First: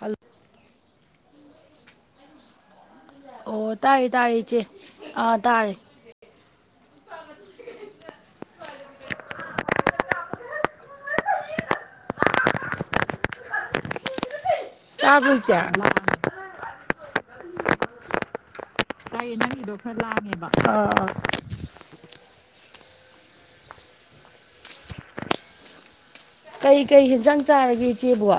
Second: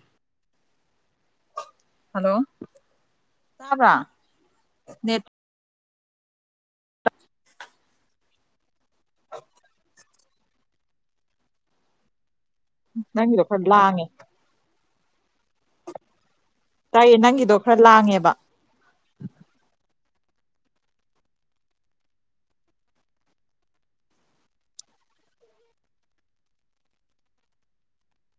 ꯍꯜꯂꯨ ꯍꯜꯂꯣ ꯑꯣ ꯇꯥꯕ꯭ꯔꯥ ꯇꯥꯔꯦ ꯇꯥꯔꯤ ꯆꯦ ꯅꯦꯠ ꯑꯥ ꯇꯥꯔꯦ ꯑ ꯅꯪꯤꯔꯣ ꯈꯠꯂꯉꯦ ꯇꯥꯕꯩꯆꯥ ꯇꯥꯏꯌꯦ ꯅꯪꯒꯤꯗꯣ ꯈꯔ ꯂꯥꯡꯉꯦꯕ ꯂꯥꯏꯅꯒꯤꯗꯣ ꯈꯔ ꯂꯥꯡꯉꯦꯕ ꯑ ꯀꯩ ꯀꯩ ꯍꯦꯟꯖꯥꯡ ꯆꯥꯔꯒꯦ ꯏꯆꯦꯕ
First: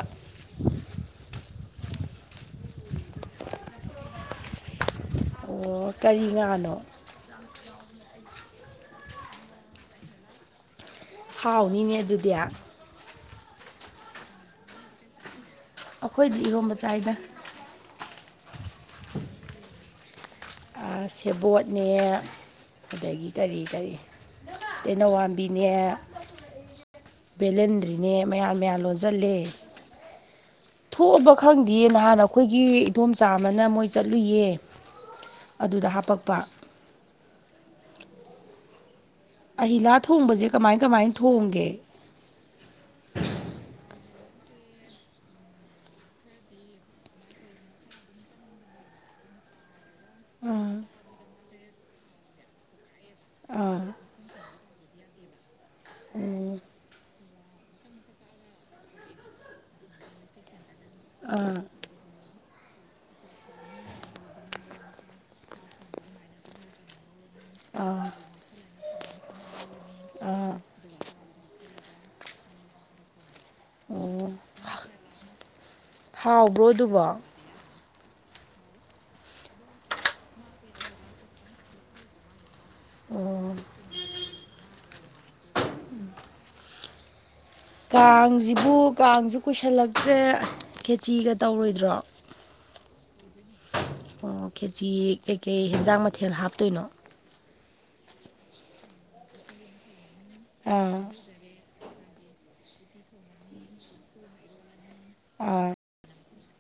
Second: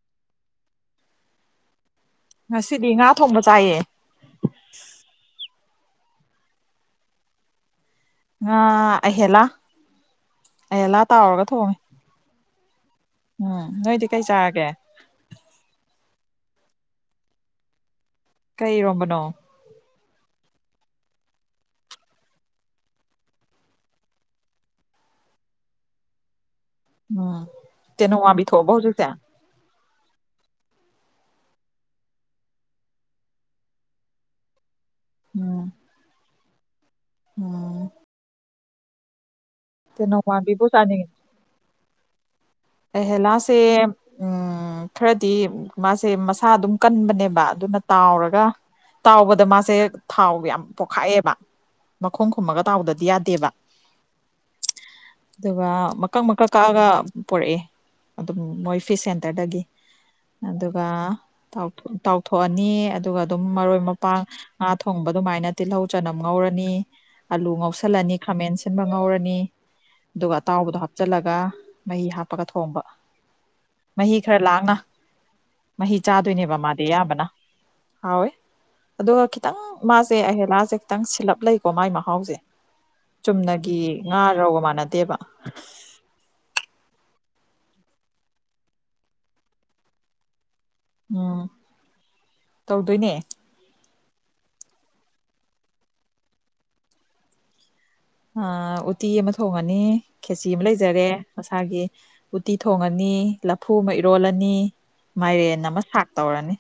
ꯉꯁꯤꯗꯤ ꯉꯥ ꯊꯣꯡꯕ ꯆꯥꯏꯌꯦ ꯑꯣ ꯀꯔꯤ ꯉꯥꯅꯣ ꯑ ꯑꯍꯦꯂ ꯑꯍꯦꯂ ꯍꯥꯎꯅꯤꯅꯦ ꯑꯗꯨꯗꯤ ꯎꯝ ꯅꯣꯏꯗꯤ ꯀꯩ ꯆꯥꯒꯦ ꯑꯩꯈꯣꯏꯗꯤ ꯏꯔꯣꯝꯕ ꯆꯥꯏꯗ ꯀꯩ ꯔꯣꯝꯕꯅꯣ ꯁꯦꯕꯣꯠꯅꯦ ꯑꯗꯒꯤ ꯀꯔꯤ ꯀꯔꯤ ꯇꯩꯅꯧꯋꯥꯝꯕꯤꯅꯦ ꯎꯝ ꯕꯦꯂꯦꯟꯗ꯭ꯔꯤꯅꯦ ꯇꯦꯅꯧ ꯋꯥꯥꯟꯕꯤ ꯃꯌꯥ ꯊꯣꯛꯑꯕꯣ ꯃꯌꯥ ꯍꯧꯖꯤꯛꯁꯦ ꯂꯣꯟꯁꯤꯂꯦ ꯊꯣꯛꯑꯕ ꯈꯪꯗꯦ ꯅꯍꯥꯟ ꯑꯩꯈꯣꯏꯒꯤ ꯏꯗꯣꯝꯆꯥꯃꯅ ꯃꯣꯏ ꯆꯠꯂꯨꯏꯌꯦ ꯑꯗꯨꯗ ꯍꯥꯄꯛꯄ ꯑꯣ ꯑꯍꯤꯂꯥ ꯊꯣꯡꯕꯁꯦ ꯋꯥꯥꯟꯕꯤꯕꯨ ꯀꯃꯥꯏ ꯆꯥꯅꯤꯡꯉꯤ ꯀꯃꯥꯏ ꯊꯣꯡꯒꯦ ꯑꯍꯦꯂꯥꯁꯦ ꯎꯝ ꯈꯔꯗꯤ ꯃꯥꯁꯦ ꯃꯁꯥ ꯑꯗꯨꯝ ꯀꯟꯕꯅꯦꯕ ꯑꯗꯨꯅ ꯇꯥꯎꯔꯒ ꯇꯥꯎꯕꯗ ꯃꯥꯁꯦ ꯊꯥꯎ ꯌꯥꯝ ꯑꯥ ꯄꯣꯛꯈꯛꯑꯦꯕ ꯃꯈꯣꯡ ꯈꯨꯝꯃꯒ ꯇꯥꯎꯗꯗꯤ ꯌꯥꯗꯦꯕ ꯑꯥ ꯑꯗꯨꯒ ꯋꯥ ꯃꯀꯪ ꯃꯀ ꯎꯝ ꯀꯒ ꯄꯣꯔꯛꯑꯦ ꯑꯗꯨꯝ ꯃꯣꯏ ꯐꯤꯁ ꯁꯦꯟꯇꯔꯗꯒꯤ ꯑꯗꯨꯒ ꯑꯥ ꯇꯥꯎꯊꯣꯛꯑꯅꯤ ꯑꯗꯨꯒ ꯑꯗꯨꯝ ꯃꯔꯣꯏ ꯃꯄꯥꯡ ꯉꯥ ꯊꯣꯡꯕ ꯑꯗꯨꯃꯥꯏꯅ ꯇꯤꯜꯍꯧ ꯆꯅꯝ ꯉꯧꯔꯅꯤ ꯑꯂꯨ ꯑꯥ ꯉꯧꯁꯜꯂꯅꯤ ꯈꯥꯃꯦꯟ ꯁꯤꯟꯕ ꯉꯧꯔꯅꯤ ꯑꯗꯨꯒ ꯑꯥ ꯑꯇꯥꯎꯕꯗꯣ ꯍꯥꯞꯆꯤꯜꯂꯒ ꯃꯍꯤ ꯍꯥꯞꯄꯒ ꯊꯣꯡꯕ ꯃꯍꯤ ꯑꯣ ꯈꯔ ꯂꯥꯡꯅ ꯃꯍꯤ ꯆꯥꯗꯣꯏꯅꯦꯕ ꯍꯥꯎꯕ꯭ꯔꯣ ꯃꯥꯗꯤ ꯑꯗꯨꯕꯣ ꯑꯣ ꯑꯌꯥꯝꯕꯅ ꯍꯥꯎꯋꯦ ꯑꯗꯨꯒ ꯈꯤꯇꯪ ꯃꯥꯁꯦ ꯑꯍꯦꯂꯥꯁꯦ ꯈꯤꯇꯪ ꯁꯤꯜꯂꯞ ꯂꯩꯀꯣ ꯃꯥꯥꯏ ꯃꯍꯥꯎꯁꯦ ꯆꯨꯝꯅꯒꯤ ꯉꯥꯔꯥꯎꯒ ꯃꯥꯟꯅꯗꯦꯕ ꯀꯥꯡꯁꯤꯕꯨ ꯀꯥꯡꯁꯤ ꯀꯨꯏꯁꯤꯜꯂꯛꯇ꯭ꯔꯦ ꯈꯦꯆꯤꯒ ꯎꯝ ꯇꯧꯔꯣꯏꯗ꯭ꯔꯣ ꯇꯧꯗꯣꯏꯅꯦ ꯑꯣ ꯀꯦꯖꯤ ꯀꯩꯀꯩ ꯍꯦꯟꯖꯥꯡ ꯃꯊꯦꯜ ꯍꯥꯞꯇꯣꯏꯅꯣ ꯑ ꯎꯇꯤ ꯑꯃ ꯊꯣꯡꯉꯅꯤ ꯈꯦꯆꯤ ꯑꯃ ꯑꯥ ꯂꯩꯖꯔꯦ ꯃꯁꯥꯒꯤ ꯎꯇꯤ ꯊꯣꯡꯉꯅꯤ ꯂꯐꯨ ꯑꯃ ꯏꯔꯣꯜꯂꯅꯤ ꯃꯥꯏꯔꯦꯟ ꯑꯥ ꯑꯃ ꯁꯥꯛ ꯇꯧꯔꯅꯤ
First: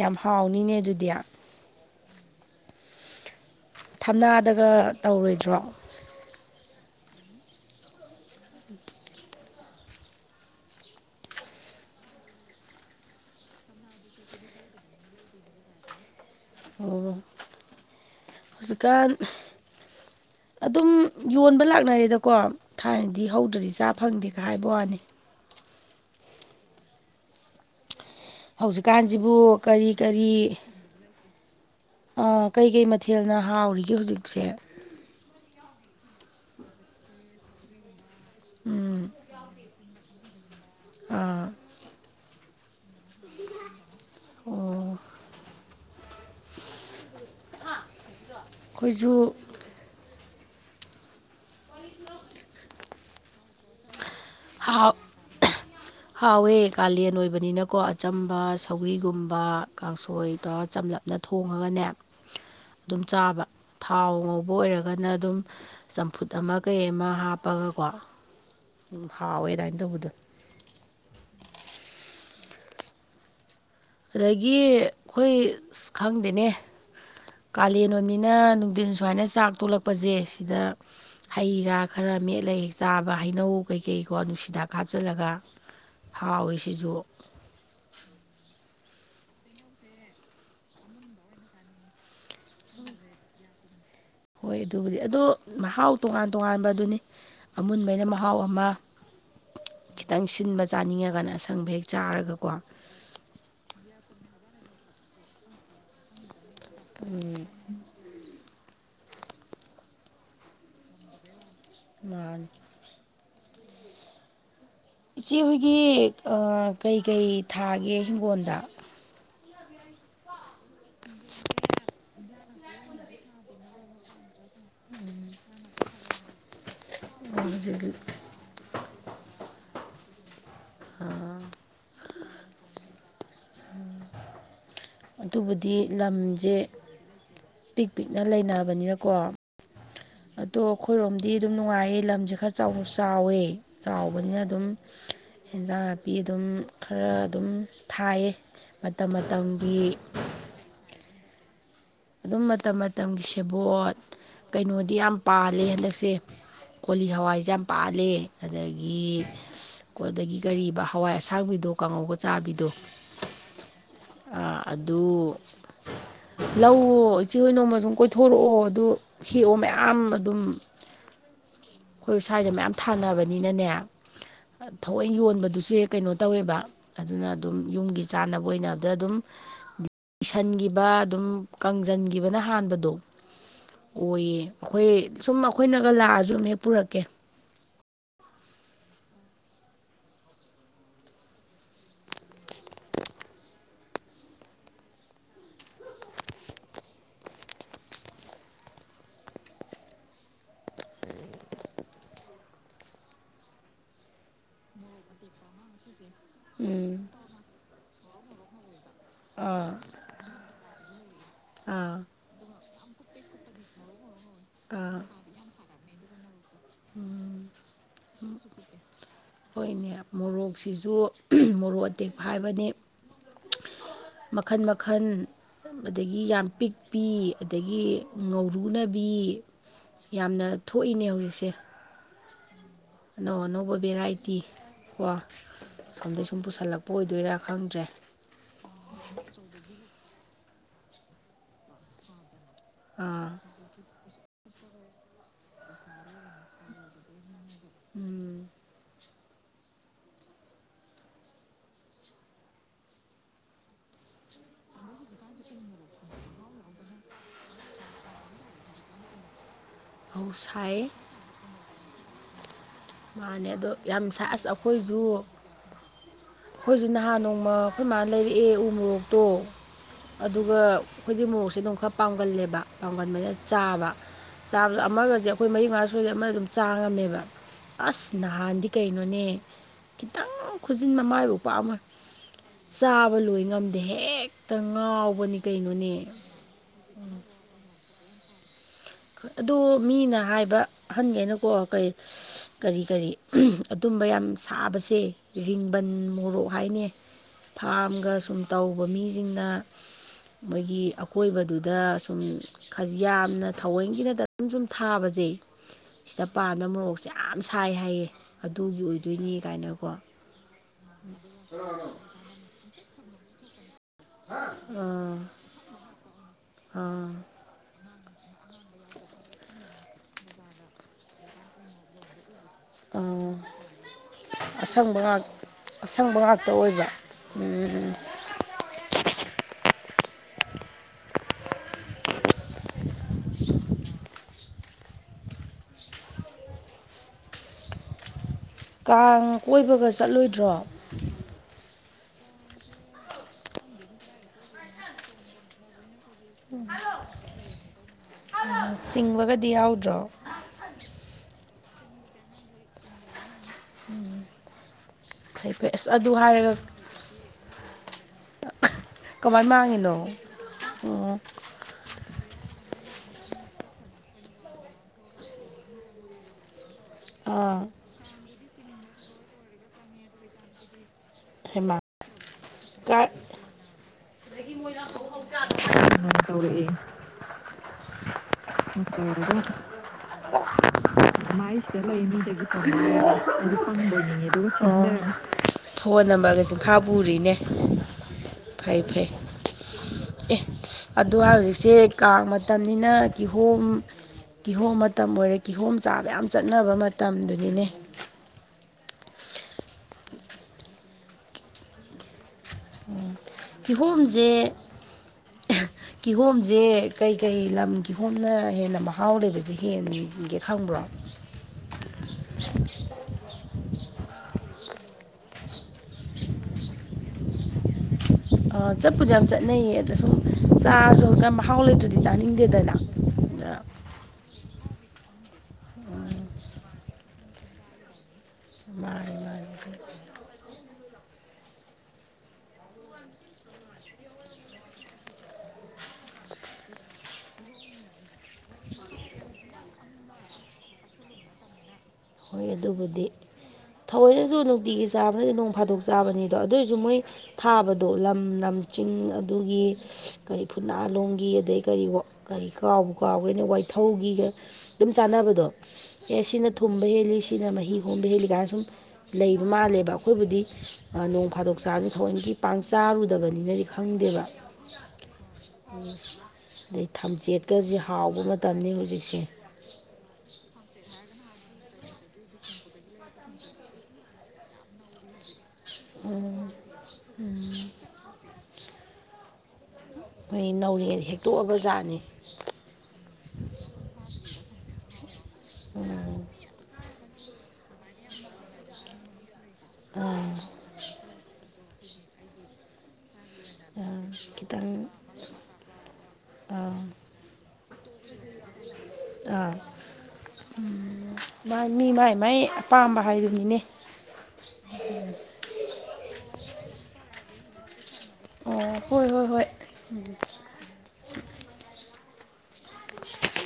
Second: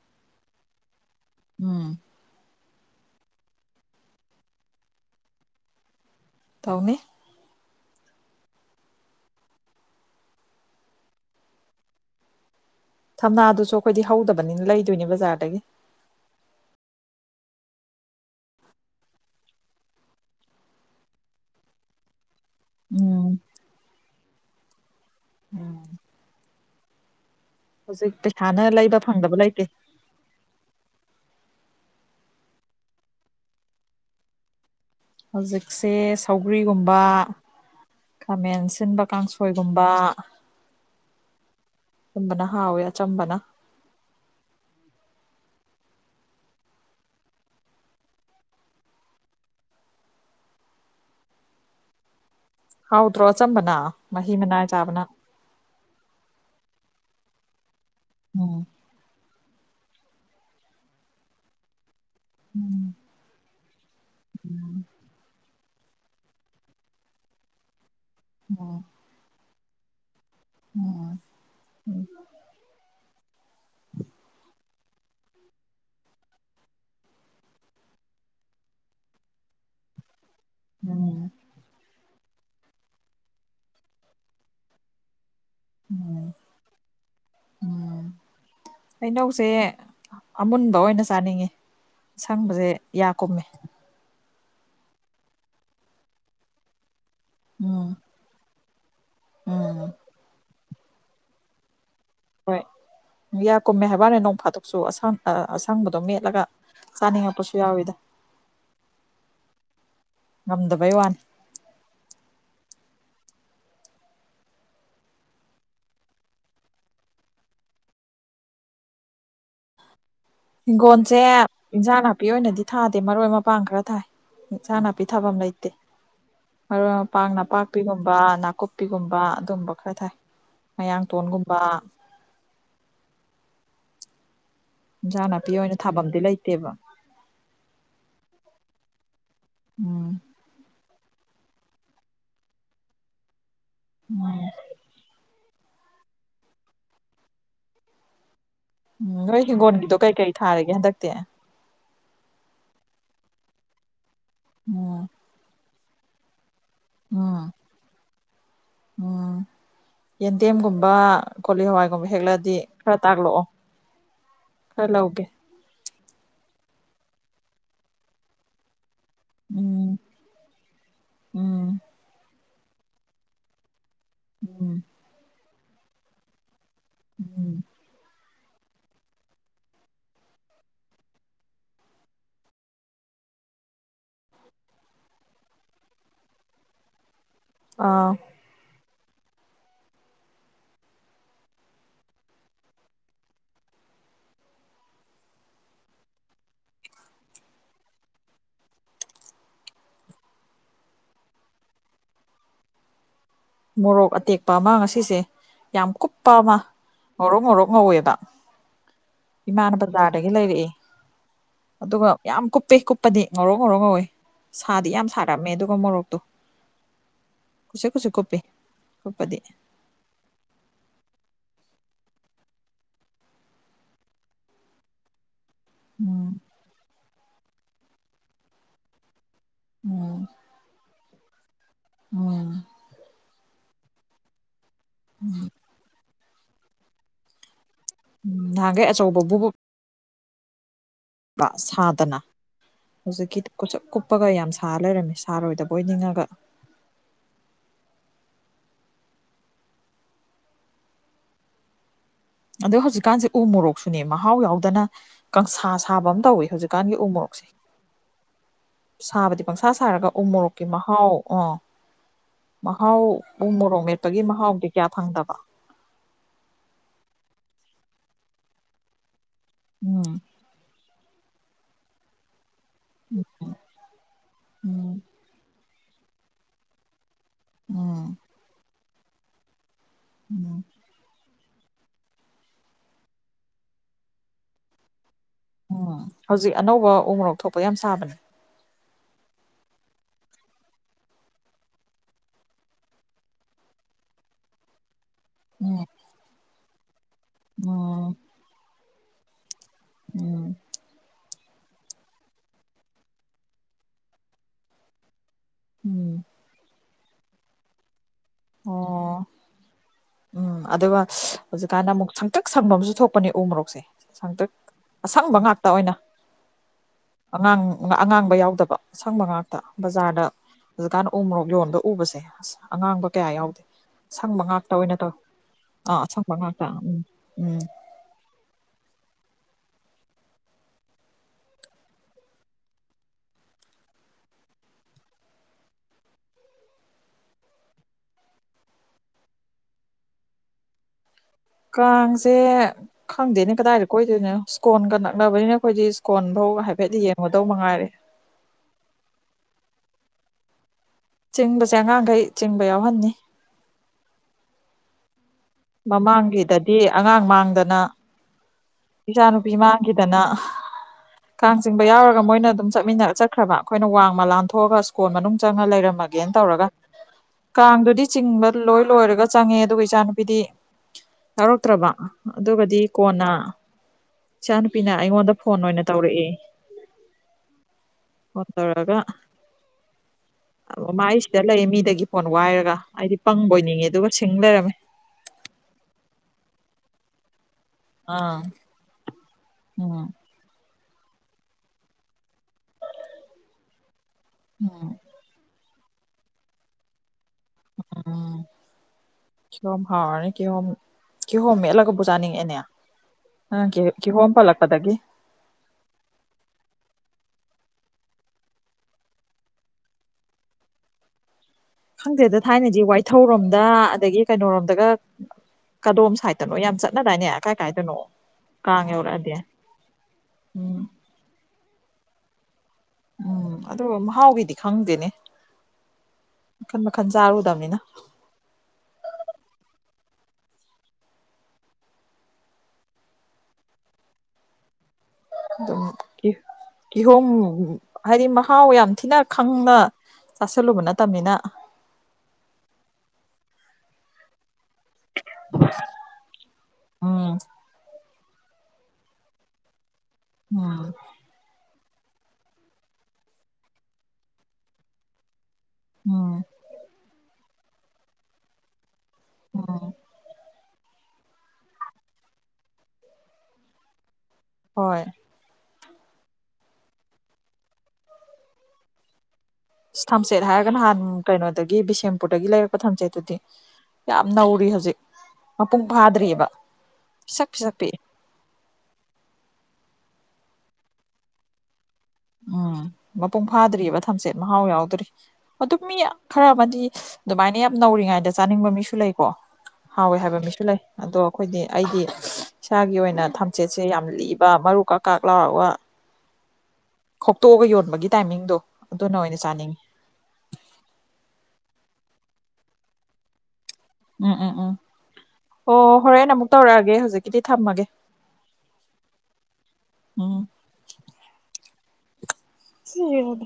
ꯌꯥꯝ ꯍꯥꯎꯅꯤꯅꯦ ꯑꯗꯨꯗꯤ ꯎꯝ ꯊꯝꯅꯥꯗꯒ ꯇꯧꯔꯣꯏꯗ꯭ꯔꯣ ꯇꯧꯅꯤ ꯊꯝꯅꯥꯗꯨꯁꯨ ꯑꯩꯈꯣꯏꯗꯤ ꯍꯧꯗꯕꯅꯤꯅ ꯂꯩꯗꯣꯏꯅꯦ ꯕꯖꯥꯔꯗꯒꯤ ꯑꯣ ꯍꯧꯖꯤꯛꯀꯥꯟ ꯑꯗꯨꯝ ꯌꯣꯟꯕ ꯂꯥꯛꯅꯔꯦꯗꯀꯣ ꯊꯥꯏꯅꯗꯤ ꯎꯝ ꯍꯧꯗ꯭ꯔꯗꯤ ꯆꯥ ꯐꯪꯗꯦꯒ ꯍꯥꯏꯕ ꯋꯥꯅꯤ ꯎꯝ ꯂꯩꯕ ꯍꯧꯖꯤꯛꯀꯥꯟꯁꯤꯕꯨ ꯐꯪꯗꯕ ꯂꯩꯇꯦ ꯀꯔꯤ ꯀꯔꯤ ꯀꯩꯀꯩ ꯃꯊꯦꯜꯅ ꯍꯥꯎꯔꯤꯒꯦ ꯍꯧꯖꯤꯛꯁꯦ ꯍꯧꯖꯤꯛꯁꯦ ꯁꯧꯒ꯭ꯔꯤꯒꯨꯝꯕ ꯈꯥꯃꯦꯟ ꯎꯝ ꯁꯤꯟꯕ ꯀꯥꯡꯁꯣꯏꯒꯨꯝꯕ ꯑꯥ ꯆꯝꯕꯅ ꯍꯥꯎꯋ ꯌꯥ ꯆꯪꯝꯕꯅ ꯑꯣ ꯑꯩꯈꯣꯏꯁꯨꯨ ꯍꯥꯎꯗ꯭ꯔꯣ ꯑꯆꯝꯕꯅ ꯃꯍꯤ ꯃꯅꯥꯏ ꯍꯥꯎ ꯆꯥꯕꯅ ꯍꯥꯎꯋꯦ ꯀꯥꯂꯦꯟ ꯑꯣꯏꯕꯅꯤꯅꯀꯣ ꯑꯆꯝꯕ ꯎꯝ ꯁꯧꯒ꯭ꯔꯤꯒꯨꯝ ꯊꯕ ꯀꯥꯡꯁꯣꯏ ꯇꯧꯔꯒ ꯆꯝꯂꯞꯅ ꯊꯣꯡꯉꯒꯅꯦ ꯎꯝ ꯑꯗꯨꯝ ꯆꯥꯕ ꯊꯥꯎ ꯉꯧꯕ ꯎꯝ ꯑꯣꯏꯔꯒꯅ ꯑꯗꯨꯝ ꯆꯝꯐꯨꯠ ꯑꯃ ꯀꯩ ꯑꯃ ꯍꯥꯞꯄꯒꯀꯣ ꯎꯝ ꯍꯥꯎꯋꯦꯗꯥꯥꯏꯅ ꯇꯧꯕꯗꯣ ꯎꯝ ꯎꯝ ꯑꯗꯒꯤ ꯑꯩꯈꯣꯏ ꯑꯁ ꯈꯪꯗꯦꯅꯦ ꯀꯥꯂꯦꯟ ꯑꯣꯏꯝꯅꯤꯅ ꯅꯨꯡꯊꯜ ꯁꯨꯃꯥꯏꯅ ꯆꯥꯛ ꯊꯣꯂꯛꯄꯁꯦ ꯁꯤꯗ ꯎꯝ ꯍꯩ ꯔꯥꯛ ꯈꯔ ꯃꯦꯠꯂ ꯍꯦꯛ ꯆꯥꯕ ꯍꯩꯅꯧ ꯀꯩꯀꯩꯀꯣ ꯅꯨꯡꯁꯤꯗꯥꯛ ꯍꯥꯥꯞꯆꯜꯂꯒ ꯎꯝ ꯍꯥꯎꯋꯤꯁꯤꯁꯨ ꯎꯝ ꯍꯩꯅꯧꯁꯦ ꯑꯃꯨꯟꯕ ꯑꯣꯏꯅ ꯆꯥꯅꯤꯡꯉꯤ ꯁꯪꯕꯁꯦ ꯌꯥ ꯀꯨꯝꯃꯦ ꯍꯣꯏ ꯑꯗꯨꯕꯨꯗꯤ ꯑꯗꯣ ꯃꯍꯥꯎ ꯇꯣꯉꯥꯟ ꯇꯣꯉꯥꯟꯕ ꯑꯗꯨꯅꯤ ꯎꯝ ꯑꯃꯨꯟꯕꯩꯅ ꯃꯍꯥꯎ ꯑꯃ ꯎꯝ ꯈꯤꯇꯪ ꯁꯤꯟꯕ ꯆꯥꯅꯤꯡꯉꯒꯅ ꯑꯁꯪ ꯚꯦꯛ ꯍꯣꯏ ꯌꯥ ꯀꯨꯝꯃꯦ ꯍꯥꯏꯕꯅꯦ ꯅꯣꯡ ꯐꯥꯠꯇꯣꯛꯁꯨ ꯑꯁꯥꯡ ꯑꯁꯪꯕꯗꯣ ꯃꯦꯠꯂꯒ ꯆꯅꯤꯡꯉ ꯎꯝ ꯄꯨꯁꯨ ꯌꯥꯎꯋꯗ ꯉꯝꯗ ꯩ ꯋꯥꯟ ꯃꯥꯜ ꯏꯆꯦꯍꯣꯏꯒꯤ ꯀꯩꯀꯩ ꯊꯥꯒꯦ ꯍꯤꯡꯒꯣꯜꯗ ꯍꯤꯡꯒꯣꯜꯁꯦ ꯏꯟꯖꯥꯡ ꯅꯥꯄꯤ ꯑꯣꯏꯅꯗꯤ ꯊꯥꯗꯦ ꯃꯔꯣꯏ ꯃꯄꯥꯡ ꯈꯔ ꯊꯥꯏ ꯏꯁꯥ ꯅꯥꯄꯤ ꯊꯐꯝ ꯂꯩꯇꯦ ꯃꯔꯨꯞ ꯃꯄꯥꯛꯥꯡ ꯍꯧꯖꯤꯛ ꯅꯄꯥꯛꯄꯤꯒꯨꯝꯕ ꯅꯥꯀꯨꯞꯄꯤꯒꯨꯝꯕ ꯑꯗꯨꯨꯝꯝꯕ ꯈꯔ ꯊꯥꯏ ꯃꯌꯥꯡꯇꯣꯟꯒꯨꯝꯕ ꯏꯟꯖꯥꯡ ꯅꯥꯄꯤ ꯑꯣꯏꯅ ꯑꯗꯨꯕꯨꯗꯤ ꯊꯥꯐꯝꯗꯤ ꯂꯝꯁꯦ ꯂꯩꯇꯦꯕ ꯄꯤꯛ ꯄꯤꯛꯅ ꯂꯩꯅꯕꯅꯤꯅꯀꯣ ꯎꯝ ꯑꯗꯣ ꯑꯩꯈꯣꯏꯔꯣꯝꯗꯤ ꯑꯗꯨꯝ ꯅꯨꯡꯉꯥꯏꯌꯦ ꯂꯝꯁꯦ ꯈꯔ ꯆꯥꯎꯁꯨ ꯆꯥꯎꯋꯦ ꯆꯥꯎꯕꯅꯤꯅ ꯑꯗꯨꯝ ꯑꯦꯟꯖꯥꯡ ꯅꯥꯄꯤ ꯑꯗꯨꯝ ꯈꯔ ꯑꯗꯨꯝ ꯊꯥꯏꯌꯦ ꯃꯇꯝ ꯎꯝ ꯍꯣꯏ ꯍꯤꯡꯒꯣꯜꯒꯤꯗꯣ ꯃꯇꯝꯒꯤ ꯀꯩ ꯀꯩ ꯊꯥꯔꯒꯦ ꯍꯟꯗꯛꯇꯤ ꯑꯗꯨꯝ ꯃꯇꯝ ꯃꯇꯝꯒꯤ ꯁꯦꯕꯣꯠ ꯀꯩꯅꯣꯗꯤ ꯎꯝ ꯌꯥꯝ ꯄꯥꯜꯂꯦ ꯍꯟꯗꯛꯁꯦ ꯀꯣꯂꯤ ꯎꯝ ꯍꯋꯥꯏꯁꯦ ꯌꯥꯝ ꯄꯥꯜꯂꯦ ꯑꯗꯒꯤ ꯎꯝ ꯀꯗꯒꯤ ꯀꯔꯤꯕ ꯌꯦꯟꯗꯦꯝꯒꯨꯝꯕ ꯍꯋꯥꯏ ꯀꯣꯂꯤ ꯑꯁꯥꯡꯕꯤꯗꯣ ꯀꯥꯡꯉꯧꯕ ꯆꯥꯕꯤꯗꯣ ꯎ ꯑꯗꯨ ꯂꯧꯑꯣ ꯏꯆꯦ ꯍ ꯅꯣꯡꯃ ꯁꯨꯝ ꯀꯣꯏꯊꯣꯔꯛꯑꯣ ꯑꯗꯨ ꯍꯦꯛꯑꯣ ꯎꯝ ꯃꯌꯥꯝ ꯑꯗꯨꯝ ꯎꯝ ꯑꯩꯈꯣꯏ ꯁ꯭ꯋꯥꯏꯗ ꯃꯌꯥꯝ ꯊꯥꯅꯕꯅꯤꯅꯅꯦ ꯎꯝ ꯊꯑꯣꯏ ꯌꯣꯟꯕꯗꯨꯁꯨ ꯍ ꯀꯩꯅꯣ ꯇꯧꯋꯦꯕ ꯑꯗꯨꯅ ꯎꯝ ꯑꯗꯨꯝ ꯌꯨꯝꯒꯤ ꯆꯥꯅꯕ ꯑꯣꯏꯅꯕꯗ ꯑꯗꯨꯝ ꯏꯁꯤꯟꯈꯤꯕ ꯑꯗꯨꯝ ꯀꯪꯁꯤꯟꯈꯤꯕꯅ ꯍꯥꯟꯕꯗꯣ ꯑꯣꯏꯌꯦ ꯑꯩꯈꯣꯏ ꯁꯨꯝ ꯑꯩꯈꯣꯏꯅꯒ ꯂꯥꯛꯑꯁꯨ ꯍꯦꯛ ꯄꯨꯔꯛꯀꯦ ꯑꯥ ꯃꯣꯔꯣꯛ ꯑꯇꯦꯛꯄ ꯑꯃ ꯉꯁꯤꯁꯦ ꯌꯥꯝ ꯀꯨꯞꯄ ꯑꯃ ꯎꯝ ꯉꯧꯔꯣꯛ ꯉꯧꯔꯣꯛ ꯉꯧꯋꯦꯕ ꯑꯥ ꯏꯃꯅ ꯄꯗꯥꯥꯗꯒꯤ ꯂꯩꯔ ꯑꯗꯨꯒ ꯑꯥ ꯌꯥꯝ ꯀꯨꯞꯄꯦ ꯀꯨꯞꯄꯗꯤ ꯉꯧꯔꯣ ꯉꯧꯔꯣ ꯉꯧꯋꯦ ꯁꯥꯗꯤ ꯌꯥꯝ ꯁꯥꯔꯝꯃꯦ ꯑꯗꯨꯒ ꯃꯣꯔꯣꯛꯇꯣ ꯀꯁ ꯀꯁꯁꯨ ꯀꯣꯄꯤ ꯀꯄꯗꯤ ꯍꯣꯏꯅꯦ ꯃꯣꯔꯣꯛꯁꯤꯁꯨ ꯃꯣꯔꯣꯛ ꯑꯇꯦꯛꯄ ꯍꯥꯏꯕꯅꯤ ꯃꯈꯜ ꯃꯈꯜ ꯑꯗꯒꯤ ꯎꯝ ꯌꯥꯝ ꯄꯤꯛꯄꯤ ꯑꯗꯒꯤ ꯉꯧꯔꯨꯅꯕꯤ ꯎꯝ ꯌꯥꯝꯅ ꯊꯣꯛꯏꯅꯦ ꯍꯧꯖꯤꯛꯁꯦ ꯎꯝ ꯑꯅꯧ ꯑꯅꯧꯕ ꯚꯦꯔꯥꯏꯇꯤ ꯀꯣ ꯁꯣꯝꯗꯩ ꯁꯨꯝ ꯄꯨꯁꯜꯂꯛꯄ ꯑꯣꯏꯗꯣꯏꯔꯥ ꯈꯪꯗ꯭ꯔꯦ ꯎꯝ ꯅꯍꯥꯟꯈꯩ ꯑꯆꯧꯕꯕꯨꯕꯨ ꯁꯥꯗꯅ ꯑꯥ ꯍꯧꯖꯤꯛꯀꯤ ꯀꯨꯞꯄꯒ ꯌꯥꯝ ꯁꯥ ꯁꯥ ꯂꯩꯔꯝꯃꯤ ꯁꯥꯔꯣꯏꯗꯕ ꯑꯣꯏ ꯅꯤꯡꯉꯒ ꯎꯝ ꯑꯗꯣ ꯍꯧꯖꯤꯛꯀꯥꯟꯁꯦ ꯎ ꯃꯣꯔꯣꯛꯁꯨꯅꯦ ꯃꯍꯥꯎ ꯌꯥꯎꯗꯅ ꯀꯥꯡꯪꯁꯥ ꯁꯥꯕ ꯑꯃ ꯇꯧꯋꯦ ꯍꯧꯖꯤꯛꯀꯥꯟꯒꯤ ꯎ ꯃꯣꯔꯣꯛꯁꯦ ꯁꯥꯕꯗꯤ ꯄꯪꯁꯥ ꯁꯥꯔꯒ ꯎ ꯑꯧ ꯃꯣꯔꯣꯛꯀꯤ ꯁꯥꯏ ꯃꯍꯥꯎ ꯑꯥ ꯃꯍꯥꯎ ꯎ ꯃꯥꯅꯦ ꯑꯗꯣ ꯃꯣꯔꯣꯛ ꯌꯥꯝ ꯃꯦꯠꯄꯒꯤ ꯁꯁ ꯃꯍꯥꯎꯗꯤ ꯀꯌꯥ ꯑꯩꯈꯣꯏꯁꯨ ꯐꯪꯗꯕ ꯑꯩꯈꯣꯏꯁꯨ ꯅꯍꯥꯟ ꯅꯣꯡꯃ ꯑꯩꯈꯣꯏ ꯃꯥꯅ ꯂꯩꯔꯛꯑꯦ ꯎ ꯃꯣꯔꯣꯛꯇꯣ ꯎꯝ ꯑꯗꯨꯒ ꯑꯩꯈꯣꯏꯗꯤ ꯃꯣꯔꯣꯛꯁꯦ ꯑꯗꯨꯝ ꯈꯔ ꯄꯥꯝꯒꯜꯂꯦꯕ ꯄꯥꯡꯒꯟꯕꯅ ꯆꯥꯕ ꯆꯥꯕꯗ ꯎꯝ ꯑꯃꯒꯁꯦ ꯑꯩꯈꯣꯏ ꯃꯔꯤ ꯃꯉꯥ ꯁꯨꯔꯦ ꯑꯃ ꯑꯗꯨꯝ ꯆꯥ ꯉꯝꯃꯦꯕ ꯑꯁ ꯎꯝ ꯅꯍꯥꯟꯗꯤ ꯀꯩꯅꯣꯅꯦ ꯈꯤꯇꯪ ꯎꯝ ꯈꯨꯖꯤꯟ ꯃꯥꯏꯕ ꯄ ꯑꯃ ꯆꯥꯕ ꯂꯣꯏ ꯉꯝꯗꯦ ꯍꯦꯛꯇ ꯉꯥꯎꯕꯅꯤ ꯎꯝ ꯀꯩꯅꯣꯅꯦ ꯍꯧꯖꯤꯛ ꯑꯅꯧꯕ ꯎ ꯃꯣꯔꯣꯛ ꯊꯣꯛꯄ ꯌꯥꯝ ꯁꯥꯕꯅꯦ ꯑꯗꯣ ꯃꯤꯅ ꯍꯥꯏꯕ ꯍꯟꯒꯦꯅꯀꯣ ꯀꯔꯤ ꯀꯔꯤ ꯑꯗꯨꯝ ꯁꯨꯝꯕ ꯌꯥꯝ ꯁꯥꯕꯁꯦ ꯎꯝ ꯔꯤꯡꯕꯟ ꯃꯣꯔꯣꯛ ꯍꯥꯏꯅꯦ ꯎꯝ ꯐꯥꯝꯒ ꯁꯨꯝ ꯇꯧꯕ ꯃꯤꯁꯤꯡꯅ ꯎꯝ ꯃꯣꯏꯒꯤ ꯑꯀꯣꯏꯕꯗꯨꯗ ꯁꯨꯝ ꯈ ꯌꯥꯝꯅ ꯊꯋꯦꯡꯒꯤꯅꯗ ꯑꯗꯨꯝ ꯁꯨꯝ ꯊꯥꯕꯁꯦ ꯎꯝ ꯁꯤꯗ ꯄꯥꯟꯕ ꯃꯣꯔꯣꯛꯁꯦ ꯌꯥꯝ ꯁꯥꯏ ꯍꯥꯏꯌꯦ ꯑꯗꯨꯒꯤ ꯑꯣ ꯑꯣꯏꯗꯣꯏꯅꯤ ꯀꯥꯏꯅꯀꯣ ꯎꯝ ꯑꯗꯨꯒ ꯍꯧꯖꯤꯛꯀꯥꯟꯗ ꯑꯃꯨꯛ ꯁꯪꯇꯛ ꯁꯪꯕ ꯑꯃꯁꯨ ꯊꯣꯛ ꯀꯄꯅꯤ ꯎ ꯃꯔꯣꯛꯁꯦ ꯁꯪꯇꯛ ꯑꯥ ꯑꯁꯪꯕ ꯉꯥꯛꯇ ꯑꯣꯏꯅ ꯑꯥ ꯑꯉꯥꯡ ꯑꯉꯥꯡꯕ ꯌꯥꯎꯗꯕ ꯑꯁꯪꯕ ꯉꯥꯛꯇ ꯕꯖꯥꯔꯗ ꯍꯧꯖꯤꯛꯀꯥꯟꯅ ꯎ ꯃꯣꯔꯣꯛ ꯌꯣꯟꯕ ꯎꯕꯁꯦ ꯑꯁ ꯑꯉꯥꯡꯕ ꯀꯌꯥ ꯑꯥ ꯌꯥꯎꯗꯦ ꯑ ꯁꯪꯕ ꯉꯥꯛꯇ ꯑꯣꯏꯅ ꯑꯁꯪꯕ ꯇꯧꯋ ꯉꯥꯛ ꯑꯥ ꯑꯁꯪꯕ ꯉꯥꯛꯇ ꯎꯝ ꯎꯝ ꯀꯥꯡ ꯀꯣꯏꯕꯒ ꯆꯠꯂꯣꯏꯗ꯭ꯔꯣ ꯀꯥꯡꯁꯦ ꯈꯪꯗꯦꯅꯦ ꯀꯗꯥꯏꯗ ꯀꯣꯏꯗꯣꯏꯅꯣ ꯁ꯭ꯀꯣꯟꯒ ꯅꯛꯅꯕꯅꯤꯅ ꯑꯩꯈꯣꯏꯗꯤ ꯁ꯭ꯀꯣꯟ ꯐꯧ ꯍꯥꯏꯐꯦꯠ ꯌꯦꯡꯉꯨꯗꯧ ꯃꯉꯥꯏꯔꯦ ꯆꯤꯡꯕꯒꯗꯤ ꯌꯥꯎꯗ꯭ꯔꯣ ꯆꯤꯡꯕꯁꯦ ꯑꯉꯥꯡꯈꯩ ꯆꯤꯡꯕ ꯌꯥꯎꯍꯟꯅꯤ ꯐꯩ ꯐꯩ ꯑꯁ ꯑꯗꯨ ꯍꯥꯏꯔꯒ ꯃꯃꯥꯡꯒꯤꯗꯗꯤ ꯑꯉꯥꯡ ꯃꯥꯡꯗꯅ ꯏꯆꯥ ꯀꯃꯥꯏ ꯅꯨꯨꯄꯤ ꯃꯥꯡꯉꯤꯅꯣ ꯃꯥꯥꯡꯒꯤꯗꯅ ꯎꯝ ꯀꯥꯡ ꯆꯤꯡꯕ ꯌꯥꯎꯔꯒ ꯃꯣꯏꯅ ꯑꯗꯨꯝ ꯆꯠꯃꯤꯟꯅ ꯆꯠꯈ꯭ꯔꯕ ꯑꯩꯈꯣꯏꯅ ꯋꯥꯡꯃ ꯂꯥꯟꯊꯣꯛꯑꯒ ꯁ꯭ꯀꯣꯜ ꯃꯅꯨꯡ ꯆꯪꯉ ꯂꯩꯔꯝꯃꯒꯦꯅ ꯇꯧꯔꯒ ꯑꯥ ꯀꯥꯡꯗꯨꯗꯤ ꯆꯤꯡꯕ ꯂꯣꯏ ꯂꯣꯏꯔꯒ ꯆꯪꯉꯦ ꯑꯗꯨꯒ ꯏꯆꯥꯅꯨꯄꯤꯗꯤ ꯍꯩꯃꯥ ꯌꯥꯎꯔꯛꯇ꯭ꯔꯕ ꯑꯗꯨꯒꯗꯤ ꯀꯥꯏ ꯀꯣꯟꯅ ꯏꯆꯥ ꯅꯨꯨꯄꯤꯅ ꯑꯩꯉꯣꯟꯗ ꯐꯣꯟ ꯑꯣꯏꯅ ꯇꯧꯔꯛꯑꯦ ꯇꯧꯔꯒꯏ ꯔꯨꯔ ꯑ ꯃꯥꯥꯏꯁ ꯃꯥꯏꯁꯤꯗ ꯂꯩ ꯃꯤꯗꯒꯤ ꯐꯪꯉ ꯄꯪꯕ ꯑꯗꯨ ꯑꯣꯏꯅꯤꯡꯉꯦ ꯐꯪꯗꯣꯏꯅꯤꯡꯉꯦ ꯁꯤꯡ ꯑꯗꯨꯒ ꯁꯤ ꯂꯩꯔꯝꯃꯦ ꯐꯣꯟ ꯅꯝꯕꯔꯒꯁ ꯐꯥ ꯄꯨꯔꯤꯅꯦ ꯑꯥ ꯐꯩ ꯐꯩ ꯎꯝ ꯑꯦ ꯑꯗꯣ ꯍꯧꯖꯤꯛꯁꯦ ꯀꯥꯡ ꯃꯇꯝꯅꯤꯅ ꯀꯤꯍꯣꯝ ꯀꯤꯍꯣꯝ ꯎꯝ ꯃꯇꯝ ꯑꯣꯏꯔꯦ ꯌꯊꯣ ꯆꯥꯕ ꯌꯥꯝ ꯆꯠꯅꯕ ꯃꯇꯝꯗꯨꯅꯤꯅꯦ ꯎꯝ ꯀꯤꯍꯣꯝ ꯍꯥꯎꯔꯅꯤ ꯀꯤꯍꯣꯝ ꯀꯤꯍꯣꯝ ꯃꯦꯠꯂꯒꯕꯨ ꯆꯥꯅꯤꯡꯉꯛꯑꯦꯅꯦ ꯅꯪ ꯀꯤꯍꯣꯝꯁꯦ ꯀꯤꯍꯣꯝ ꯄꯜꯂꯛꯄꯗꯒꯤ ꯀꯤꯍꯣꯝꯁꯦ ꯀꯩ ꯀꯩ ꯂꯝꯒꯤ ꯍꯣꯝꯅ ꯍꯦꯟꯅ ꯃꯍꯥꯎ ꯂꯩꯕꯁꯦ ꯍꯦꯟꯒꯦ ꯈꯪꯕ꯭ꯔꯣ ꯈꯪꯗꯦꯗ ꯊꯥꯏꯅꯗꯤ ꯋꯥꯏꯊꯧꯔꯣꯝꯅꯤ ꯗ ꯑꯗꯒꯤ ꯀꯩꯅꯣꯔꯣꯝꯗꯒ ꯀꯥꯗꯣꯝ ꯁꯥꯏꯗꯠꯇꯅꯣ ꯌꯥꯝ ꯆꯠꯅꯗꯥꯏꯅꯦ ꯀꯥꯏ ꯀꯥꯏꯗꯅꯣ ꯑ ꯀꯥꯡ ꯆꯠꯄꯨꯗꯤ ꯌꯥꯝ ꯌꯧꯔꯛꯑꯗꯤ ꯆꯠꯅꯩꯌꯦ ꯑꯗ ꯁꯨꯝ ꯎꯝ ꯆꯥꯔꯁꯨ ꯍꯧꯖꯤꯛꯀꯥꯟ ꯃꯍꯥꯎ ꯂꯩꯇ꯭ꯔꯗꯤ ꯆꯥꯅꯤꯡꯗꯦꯗꯅ ꯑꯗ ꯎꯝ ꯑꯗꯣ ꯃꯍꯥꯎꯒꯤꯗꯤ ꯈꯪꯗꯦꯅꯦ ꯃꯈꯟ ꯃꯈꯟ ꯆꯥꯔꯨꯗꯃꯤꯅ꯫ ꯃꯥꯥꯅꯤ ꯃꯥꯥꯅꯤ꯫ ꯑꯗꯨꯝ ꯀꯤ ꯀꯤꯍꯣꯝ ꯍꯥꯏꯗꯤ ꯃꯍꯥꯎ ꯌꯥꯝ ꯊꯤꯅ ꯈꯪꯅ ꯆꯥꯁꯤꯜꯂꯨꯕ ꯅꯠꯇꯝꯃꯤꯅ꯫ ꯍꯣꯏ ꯑꯗꯨꯕꯨꯗꯤ ꯊꯑꯣꯏꯅꯖꯨ ꯑꯗꯨꯝ ꯅꯨꯡꯇꯤꯒꯤ ꯆꯥꯕ ꯅꯠꯇꯦ ꯅꯣꯡ ꯐꯥꯗꯣꯛ ꯆꯥꯕꯅꯤꯗꯣ ꯑꯗꯨꯑꯣꯏꯖꯨ ꯃꯣꯏ ꯎꯝ ꯊꯥꯕꯗꯣ ꯂꯝ ꯂꯝꯆꯤꯡ ꯑꯗꯨꯒꯤ ꯀꯔꯤ ꯎꯝ ꯐꯨꯅꯥꯟꯂꯣꯝꯒꯤ ꯑꯗꯩ ꯀꯔꯤꯑꯣ ꯀꯔꯤ ꯀꯥꯎꯕꯨ ꯀꯥꯎꯔꯦꯅꯦ ꯋꯥꯏꯊꯧꯒꯤꯒ ꯑꯗꯨꯝ ꯆꯥꯟꯅꯕꯗꯣ꯫ ꯁꯦ ꯎꯝ ꯁꯤꯅ ꯊꯨꯝꯕ ꯍꯦꯜꯂꯤ ꯁꯤꯅ ꯃꯍꯤ ꯍꯣꯡꯕ ꯍꯦꯜꯂꯤ ꯒꯥꯏꯅ ꯁꯨꯝ ꯂꯩꯕ ꯎꯝ ꯃꯥꯜꯂꯦꯕ ꯑꯩꯈꯣꯏꯕꯨꯗꯤ ꯑ ꯅꯣꯡ ꯐꯥꯗꯣꯛ ꯆꯥꯕꯅꯤ ꯊꯑꯣꯏꯒꯤ ꯄꯥꯡ ꯆꯥꯔꯨꯗꯕꯅꯤꯅꯗꯤ ꯈꯪꯗꯦꯕ꯫ ꯍꯣꯏ꯫ ꯎꯝ ꯑꯗꯩ ꯊꯝꯆꯦꯠꯀꯖꯦ ꯍꯥꯎꯕ ꯃꯇꯝꯅꯤ ꯍꯧꯖꯤꯛꯁꯦ꯫ ꯊꯝꯆꯦꯠ ꯍꯥꯏꯔꯒ ꯅꯍꯥꯟ ꯀꯩꯅꯣꯗꯒꯤ ꯕꯤꯁꯦꯝꯄꯨꯔꯗꯒꯤ ꯂꯩꯔꯛꯄ ꯊꯝꯆꯦꯠꯇꯨꯗꯤ ꯌꯥꯝ ꯅꯧꯔꯤ ꯍꯧꯖꯤꯛ ꯃꯄꯨꯡ ꯐꯥꯗ꯭ꯔꯤꯑꯕ ꯄꯤꯁꯛ ꯄꯤꯁꯛ ꯄꯤꯛꯏ꯫ ꯑꯩꯈꯣꯏ ꯅꯧꯔꯤꯉꯩ ꯍꯦꯛꯇꯣꯛꯑꯕ ꯖꯥꯅꯤ꯫ ꯎꯝ ꯃꯄꯨꯡ ꯐꯥꯗ꯭ꯔꯤꯑꯕ ꯊꯝꯆꯦꯠ ꯃꯍꯥꯎ ꯌꯥꯎꯗ꯭ꯔꯤ꯫ ꯑꯗꯨ ꯃꯤ ꯈꯔ ꯑꯃꯗꯤ ꯑꯗꯨꯃꯥꯏꯅ ꯌꯥꯝ ꯅꯧꯔꯤꯉꯩꯗ ꯆꯥꯅꯤꯡꯕ ꯃꯤꯁꯨ ꯂꯩꯀꯣ꯫ ꯍꯥꯎꯋꯦ ꯍꯥꯏꯕ ꯃꯤꯁꯨ ꯂꯩ ꯑꯗꯣ ꯑꯩꯈꯣꯏꯗꯤ ꯑꯩꯗꯤ ꯏꯁꯥꯒꯤ ꯑꯣꯏꯅ ꯊꯝꯆꯦꯠꯁꯦ ꯌꯥꯝ ꯂꯤꯕ ꯈꯤꯇꯪ ꯃꯔꯨ ꯀꯥꯛ ꯀꯥꯛ ꯂꯥꯎꯕ ꯇꯣꯛꯑꯒ ꯌꯣꯟꯕꯒꯤ ꯇꯥꯏꯃꯤꯡꯗꯣ꯫ ꯑꯣꯏꯅ ꯑꯥ ꯆꯥꯅꯤꯡꯉꯤ ꯎꯝ ꯃꯥꯥꯏ ꯃꯤ ꯃꯥꯏ ꯃꯥꯏ ꯑꯄꯥꯝꯕ ꯍꯥꯏꯗꯨꯅꯤꯅꯦ꯫ ꯎꯝ ꯎꯝ ꯎꯝ ꯑꯣ ꯍꯣꯔꯦꯟ ꯑꯃꯨꯛ ꯇꯧꯔꯛꯑꯒꯦ ꯍꯧꯖꯛꯀꯤꯗꯤ ꯊꯝꯃꯒꯦ꯫ ꯑꯣ ꯍꯣꯏ ꯍꯣꯏ ꯍꯣꯏ ꯎꯝ꯫ [unintelligible]